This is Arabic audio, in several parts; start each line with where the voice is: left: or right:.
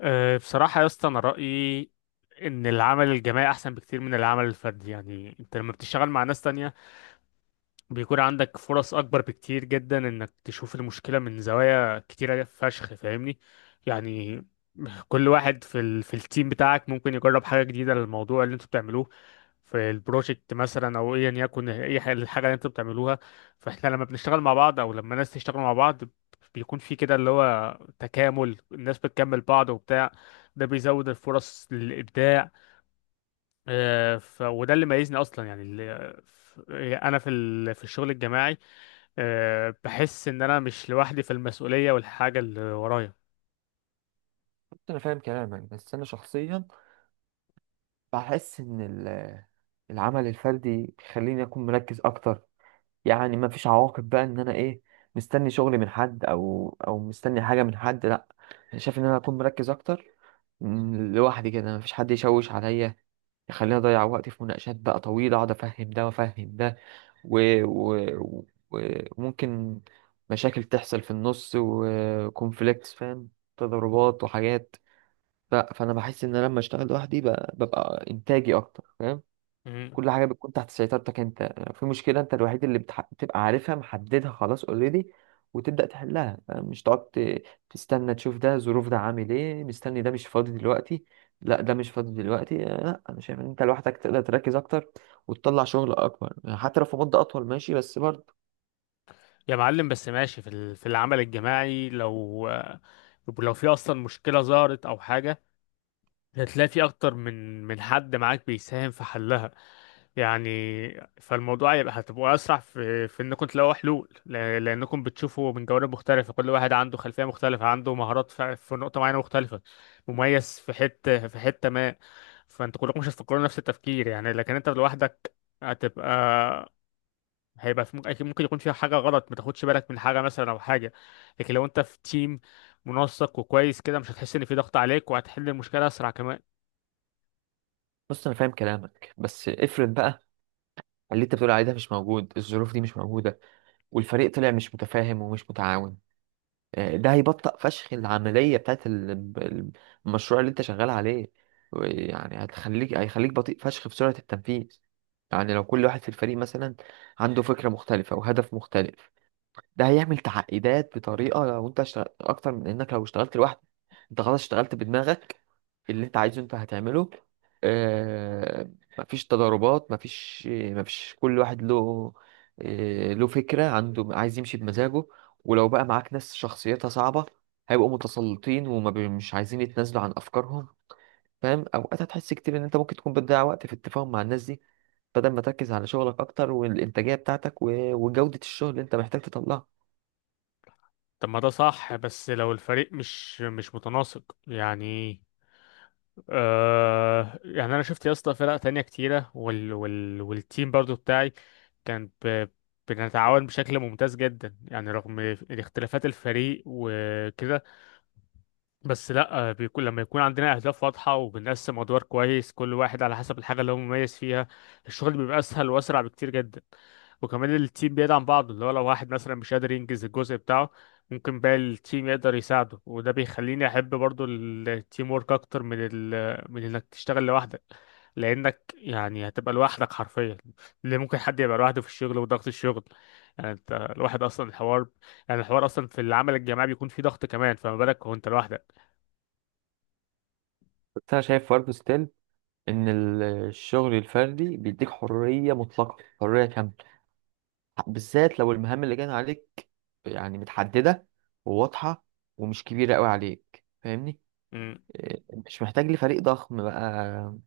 left: بصراحة يا اسطى أنا رأيي إن العمل الجماعي أحسن بكتير من العمل الفردي، يعني أنت لما بتشتغل مع ناس تانية بيكون عندك فرص اكبر بكتير جدا انك تشوف المشكله من زوايا كتيره فشخ، فاهمني يعني. كل واحد في التيم بتاعك ممكن يجرب حاجه جديده للموضوع اللي انتوا بتعملوه في البروجكت مثلا، او ايا يكن اي حاجه الحاجه اللي انتوا بتعملوها. فاحنا لما بنشتغل مع بعض، او لما ناس تشتغل مع بعض، بيكون في كده اللي هو تكامل، الناس بتكمل بعض وبتاع، ده بيزود الفرص للابداع. وده اللي ميزني اصلا، انا في الشغل الجماعي بحس ان انا مش لوحدي في المسؤولية والحاجة اللي ورايا.
right: انا فاهم كلامك بس انا شخصيا بحس ان العمل الفردي بيخليني اكون مركز اكتر. يعني ما فيش عواقب بقى ان انا ايه، مستني شغل من حد او مستني حاجه من حد. لا، أنا شايف ان انا اكون مركز اكتر لوحدي كده، ما فيش حد يشوش عليا يخليني اضيع وقتي في مناقشات بقى طويله، اقعد افهم ده وافهم ده و... و... و- وممكن مشاكل تحصل في النص وكونفليكتس، فاهم، تضاربات وحاجات. ف- فانا بحس ان انا لما اشتغل لوحدي ب- ببقى انتاجي اكتر، فاهم.
left: مم.
right: كل حاجه بتكون تحت سيطرتك انت، لو في مشكله انت الوحيد اللي بتبقى عارفها محددها خلاص اوريدي، وتبدا تحلها، فاهم؟ مش تقعد تستنى تشوف ده ظروف، ده عامل ايه، مستني، ده مش فاضي دلوقتي، لا ده مش فاضي دلوقتي. آه، لا انا شايف ان انت لوحدك تقدر تركز اكتر وتطلع شغل اكبر، يعني حتى لو في مده اطول ماشي بس برضه.
left: يا معلم، بس ماشي في العمل الجماعي لو لو في اصلا مشكلة ظهرت او حاجة، هتلاقي في اكتر من حد معاك بيساهم في حلها، يعني. فالموضوع يبقى هتبقوا اسرع في انكم تلاقوا حلول، لانكم بتشوفوا من جوانب مختلفه، كل واحد عنده خلفيه مختلفه، عنده مهارات في نقطه معينه مختلفه، مميز في حته ما. فانتوا كلكم مش هتفكروا نفس التفكير يعني، لكن انت لوحدك هتبقى هيبقى في، ممكن أكيد ممكن يكون فيها حاجه غلط، ما تاخدش بالك من حاجه مثلا او حاجه. لكن لو انت في تيم منسق وكويس كده، مش هتحس ان في ضغط عليك، وهتحل المشكله اسرع كمان.
right: بص، انا فاهم كلامك بس افرض بقى اللي انت بتقول عليه ده مش موجود، الظروف دي مش موجوده والفريق طلع مش متفاهم ومش متعاون. آه، ده هيبطئ فشخ العملية بتاعت ال- المشروع اللي انت شغال عليه. يعني هتخليك، هيخليك بطيء فشخ في سرعة التنفيذ. يعني لو كل واحد في الفريق مثلا عنده فكرة مختلفة وهدف مختلف، ده هيعمل تعقيدات بطريقه لو انت اشتغلت اكتر من انك لو اشتغلت لوحدك. انت خلاص اشتغلت بدماغك، اللي انت عايزه انت هتعمله. آه، مفيش تضاربات، مفيش كل واحد له، آه له فكرة عنده عايز يمشي بمزاجه. ولو بقى معاك ناس شخصيتها صعبة، هيبقوا متسلطين مش عايزين يتنازلوا عن أفكارهم، فاهم. أوقات هتحس كتير إن أنت ممكن تكون بتضيع وقت في التفاهم مع الناس دي، بدل ما تركز على شغلك أكتر والإنتاجية بتاعتك و- وجودة الشغل اللي أنت محتاج تطلعها.
left: طب ما ده صح، بس لو الفريق مش متناسق يعني. يعني انا شفت يا اسطى فرق تانية كتيرة، وال والتيم برضو بتاعي كان بنتعاون بشكل ممتاز جدا، يعني رغم اختلافات الفريق وكده، بس لا، بيكون لما يكون عندنا اهداف واضحه وبنقسم ادوار كويس، كل واحد على حسب الحاجه اللي هو مميز فيها، الشغل بيبقى اسهل واسرع بكتير جدا. وكمان التيم بيدعم بعضه، اللي هو لو واحد مثلا مش قادر ينجز الجزء بتاعه، ممكن باقي التيم يقدر يساعده، وده بيخليني احب برضو التيم ورك اكتر من انك تشتغل لوحدك. لانك يعني هتبقى لوحدك حرفيا، اللي ممكن حد يبقى لوحده في الشغل وضغط الشغل، يعني انت الواحد اصلا الحوار، يعني الحوار اصلا في العمل الجماعي بيكون فيه ضغط، كمان فما بالك وانت لوحدك.
right: بس انا شايف برضه ستيل ان الشغل الفردي بيديك حريه مطلقه، حريه كامله، بالذات لو المهام اللي جايه عليك، يعني متحدده وواضحه ومش كبيره قوي عليك، فاهمني؟
left: مم.
right: إيه، مش محتاج لفريق ضخم بقى،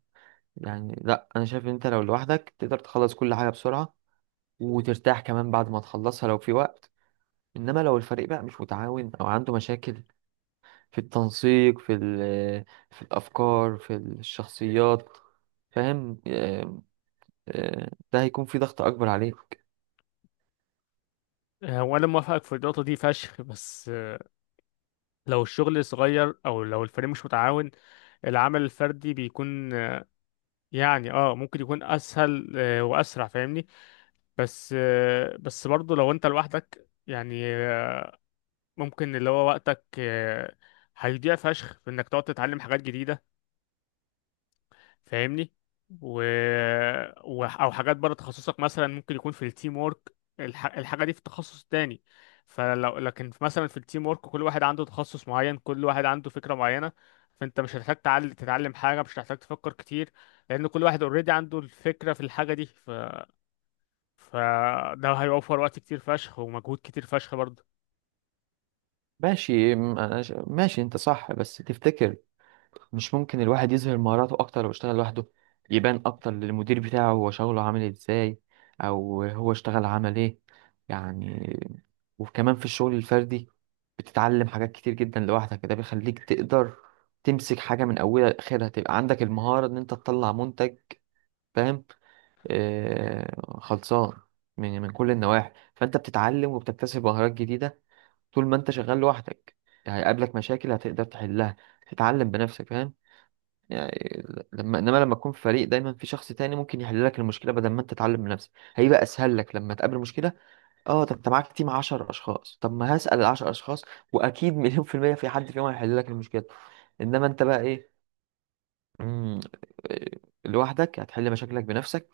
right: يعني لا، انا شايف ان انت لو لوحدك تقدر تخلص كل حاجه بسرعه، وترتاح كمان بعد ما تخلصها لو في وقت. انما لو الفريق بقى مش متعاون او عنده مشاكل في التنسيق، في في الافكار، في الشخصيات، فاهم، آه. آه، ده هيكون في ضغط اكبر عليك.
left: هو انا موافقك في النقطه دي فشخ، بس لو الشغل صغير او لو الفريق مش متعاون، العمل الفردي بيكون يعني ممكن يكون اسهل، واسرع، فاهمني. بس برضه لو انت لوحدك يعني، ممكن اللي هو وقتك هيضيع فشخ في انك تقعد تتعلم حاجات جديده، فاهمني. و... او حاجات بره تخصصك، مثلا ممكن يكون في التيم وورك الحاجه دي في تخصص تاني. مثلا في التيم وورك كل واحد عنده تخصص معين، كل واحد عنده فكره معينه، فانت مش هتحتاج تتعلم حاجه، مش هتحتاج تفكر كتير، لان كل واحد اوريدي عنده الفكره في الحاجه دي، فده هيوفر وقت كتير فشخ ومجهود كتير فشخ برضه.
right: ماشي، ماشي انت صح بس تفتكر مش ممكن الواحد يظهر مهاراته اكتر لو اشتغل لوحده؟ يبان اكتر للمدير بتاعه هو شغله عامل ازاي او هو اشتغل عمل ايه، يعني. وكمان في الشغل الفردي بتتعلم حاجات كتير جدا لوحدك، ده بيخليك تقدر تمسك حاجة من اولها لاخرها، تبقى عندك المهارة ان انت تطلع منتج، فاهم، آه، خلصان من كل النواحي. فانت بتتعلم وبتكتسب مهارات جديدة طول ما انت شغال لوحدك، هيقابلك مشاكل هتقدر تحلها، تتعلم بنفسك، فاهم، يعني. لما، انما لما تكون في فريق دايما في شخص تاني ممكن يحل لك المشكله بدل ما انت تتعلم بنفسك، هيبقى اسهل لك لما تقابل مشكله. اه، طب انت معاك تيم 10 اشخاص، طب ما هسال ال 10 اشخاص، واكيد مليون في الميه في حد فيهم هيحل لك المشكله. انما انت بقى ايه؟ مم، آه، لوحدك هتحل مشاكلك بنفسك.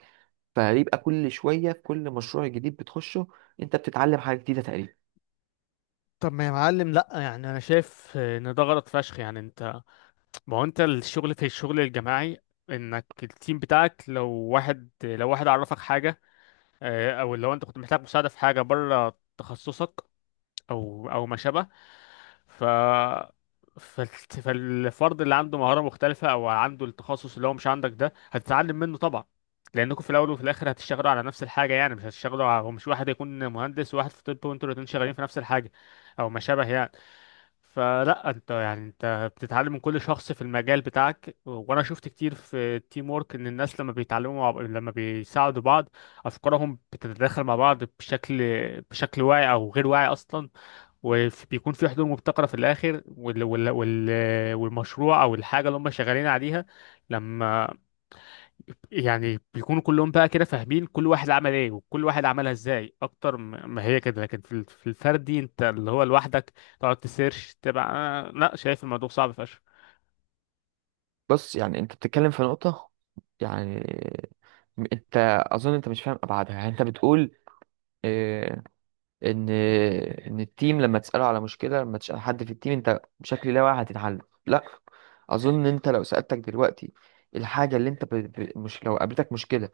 right: فهيبقى كل شويه في كل مشروع جديد بتخشه انت بتتعلم حاجه جديده تقريبا.
left: طب ما يا معلم لا، يعني انا شايف ان ده غلط فشخ، يعني انت، ما هو انت في الشغل الجماعي، انك التيم بتاعك لو واحد، عرفك حاجة او لو انت كنت محتاج مساعدة في حاجة بره تخصصك، او ما شابه، ف فالفرد اللي عنده مهارة مختلفة او عنده التخصص اللي هو مش عندك، ده هتتعلم منه طبعا، لانكم في الاول وفي الاخر هتشتغلوا على نفس الحاجة، يعني مش هتشتغلوا مش واحد يكون مهندس وواحد في طب وانتوا الاتنين شغالين في نفس الحاجة او ما شابه يعني. فلا، انت يعني انت بتتعلم من كل شخص في المجال بتاعك، وانا شفت كتير في التيم ورك ان الناس لما بيتعلموا لما بيساعدوا بعض افكارهم بتتداخل مع بعض بشكل، واعي او غير واعي اصلا، وبيكون في حلول مبتكرة في الآخر، والمشروع أو الحاجة اللي هم شغالين عليها، لما يعني بيكونوا كلهم بقى كده فاهمين كل واحد عمل ايه وكل واحد عملها ازاي اكتر، ما هي كده، لكن في الفردي انت اللي هو لوحدك تقعد تسيرش، تبقى لا، شايف الموضوع صعب فشخ.
right: بص، يعني انت بتتكلم في نقطة، يعني انت اظن انت مش فاهم ابعادها، يعني انت بتقول اه، ان ان التيم لما تسأله على مشكلة، لما تسأل حد في التيم انت بشكل لا واعي هتتحل، لا. اظن انت لو سألتك دلوقتي الحاجة اللي انت مش لو قابلتك مشكلة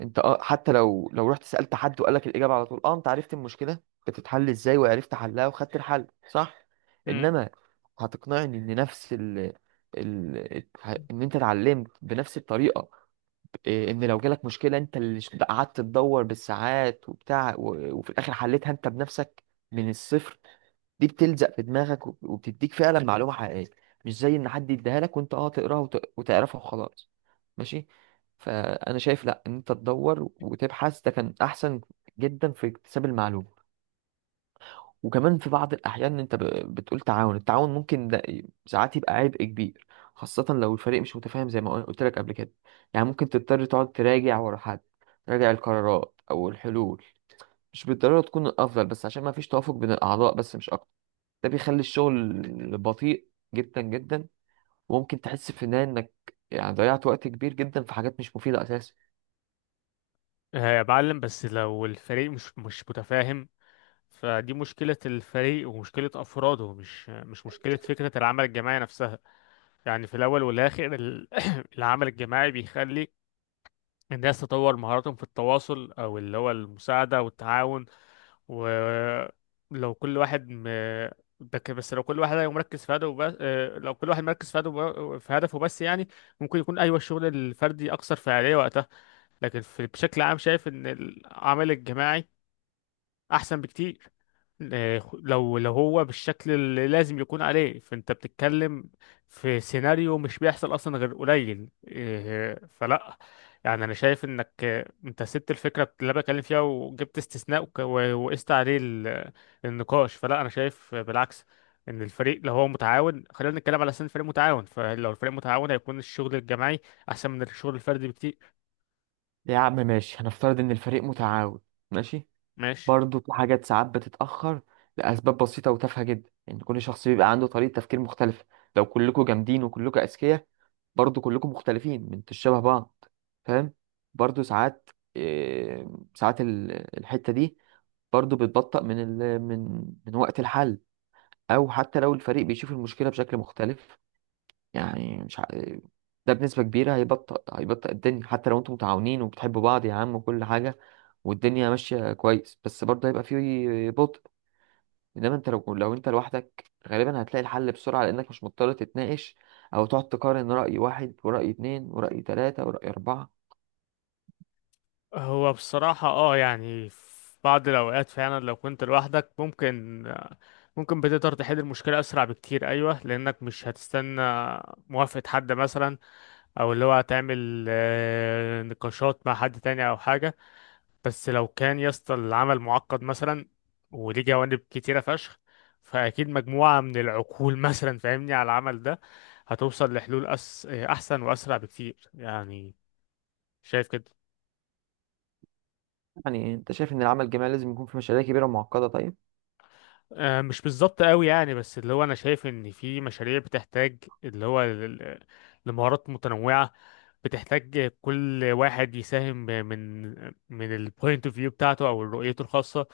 right: انت اه، حتى لو لو رحت سألت حد وقال لك الإجابة على طول، اه انت عرفت المشكلة بتتحل ازاي وعرفت حلها وخدت الحل، صح.
left: امم
right: انما هتقنعني ان نفس ان انت اتعلمت بنفس الطريقة، إيه، ان لو جالك مشكلة انت اللي قعدت تدور بالساعات وبتاع و- وفي الاخر حلتها انت بنفسك من الصفر، دي بتلزق في دماغك وب- وبتديك فعلا، أيوة، معلومة حقيقية. مش زي ان حد يديها لك وانت اه تقراها وت- وتعرفها وخلاص، ماشي. فانا شايف لا، ان انت تدور وتبحث ده كان احسن جدا في اكتساب المعلومة. وكمان في بعض الاحيان انت بتقول تعاون، التعاون ممكن ده ساعات يبقى عبء كبير، خاصة لو الفريق مش متفاهم زي ما قلت لك قبل كده. يعني ممكن تضطر تقعد تراجع ورا حد، تراجع القرارات او الحلول مش بالضرورة تكون الافضل بس عشان ما فيش توافق بين الاعضاء، بس مش اكتر. ده بيخلي الشغل بطيء جدا جدا. وممكن تحس في النهاية انك يعني ضيعت وقت كبير جدا في حاجات مش مفيدة اساسا.
left: يا معلم، بس لو الفريق مش متفاهم، فدي مشكلة الفريق ومشكلة أفراده، مش مشكلة فكرة العمل الجماعي نفسها. يعني في الأول والآخر العمل الجماعي بيخلي الناس تطور مهاراتهم في التواصل، أو اللي هو المساعدة والتعاون. ولو كل واحد م... ده ك- بس لو كل واحد هيبقى مركز في هدفه بس، لو كل واحد مركز في هدفه، بس يعني، ممكن يكون أيوة، الشغل الفردي أكثر فعالية وقتها، لكن بشكل عام شايف إن العمل الجماعي أحسن بكتير. لو هو بالشكل اللي لازم يكون عليه، فانت بتتكلم في سيناريو مش بيحصل اصلا غير قليل، فلا، يعني انا شايف انك، انت سبت الفكره اللي أنا بتكلم فيها وجبت استثناء وقست عليه النقاش. فلا، انا شايف بالعكس ان الفريق لو هو متعاون، خلينا نتكلم على اساس إن الفريق متعاون، فلو الفريق متعاون هيكون الشغل الجماعي احسن من الشغل الفردي بكتير.
right: يا عم ماشي، هنفترض ان الفريق متعاون، ماشي.
left: ماشي.
right: برضه في حاجات ساعات بتتأخر لأسباب بسيطة وتافهة جدا. يعني كل شخص بيبقى عنده طريقة تفكير مختلفة، لو كلكم جامدين وكلكم أذكياء برضه كلكم مختلفين من شبه بعض، فاهم. برضه ساعات، إيه، ساعات الحتة دي برضه بتبطأ من من وقت الحل، او حتى لو الفريق بيشوف المشكله بشكل مختلف، يعني. مش ع... ده بنسبه كبيره هيبطئ الدنيا حتى لو انتم متعاونين وبتحبوا بعض يا عم وكل حاجه، والدنيا ماشيه كويس، بس برضه هيبقى فيه بطء. انما انت لو انت لوحدك غالبا هتلاقي الحل بسرعه لانك مش مضطر تتناقش، او تقعد تقارن راي واحد وراي اتنين وراي تلاته وراي اربعه.
left: هو بصراحة يعني في بعض الأوقات فعلا لو كنت لوحدك ممكن، بتقدر تحل المشكلة أسرع بكتير، أيوة، لأنك مش هتستنى موافقة حد مثلا، أو اللي هو هتعمل نقاشات مع حد تاني أو حاجة. بس لو كان يا اسطى العمل معقد مثلا وليه جوانب كتيرة فشخ، فأكيد مجموعة من العقول مثلا فاهمني على العمل ده، هتوصل لحلول أس... آه، أحسن وأسرع بكتير يعني، شايف كده.
right: يعني انت شايف ان العمل الجماعي لازم يكون في مشاريع كبيره ومعقده؟ طيب.
left: مش بالظبط قوي يعني، بس اللي هو انا شايف ان في مشاريع بتحتاج اللي هو لمهارات متنوعة، بتحتاج كل واحد يساهم من البوينت اوف فيو بتاعته او رؤيته الخاصة.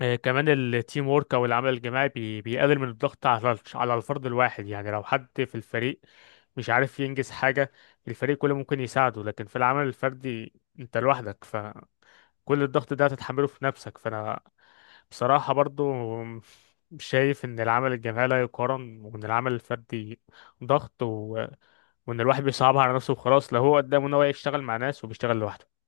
left: كمان التيم وورك او العمل الجماعي بيقلل من الضغط على على الفرد الواحد، يعني لو حد في الفريق مش عارف ينجز حاجة، الفريق كله ممكن يساعده. لكن في العمل الفردي انت لوحدك، كل الضغط ده هتتحمله في نفسك. فانا بصراحة برضو شايف ان العمل الجماعي لا يقارن، وان العمل الفردي ضغط، وان الواحد بيصعبها على نفسه وخلاص، لو هو قدامه ان هو يشتغل مع ناس وبيشتغل لوحده.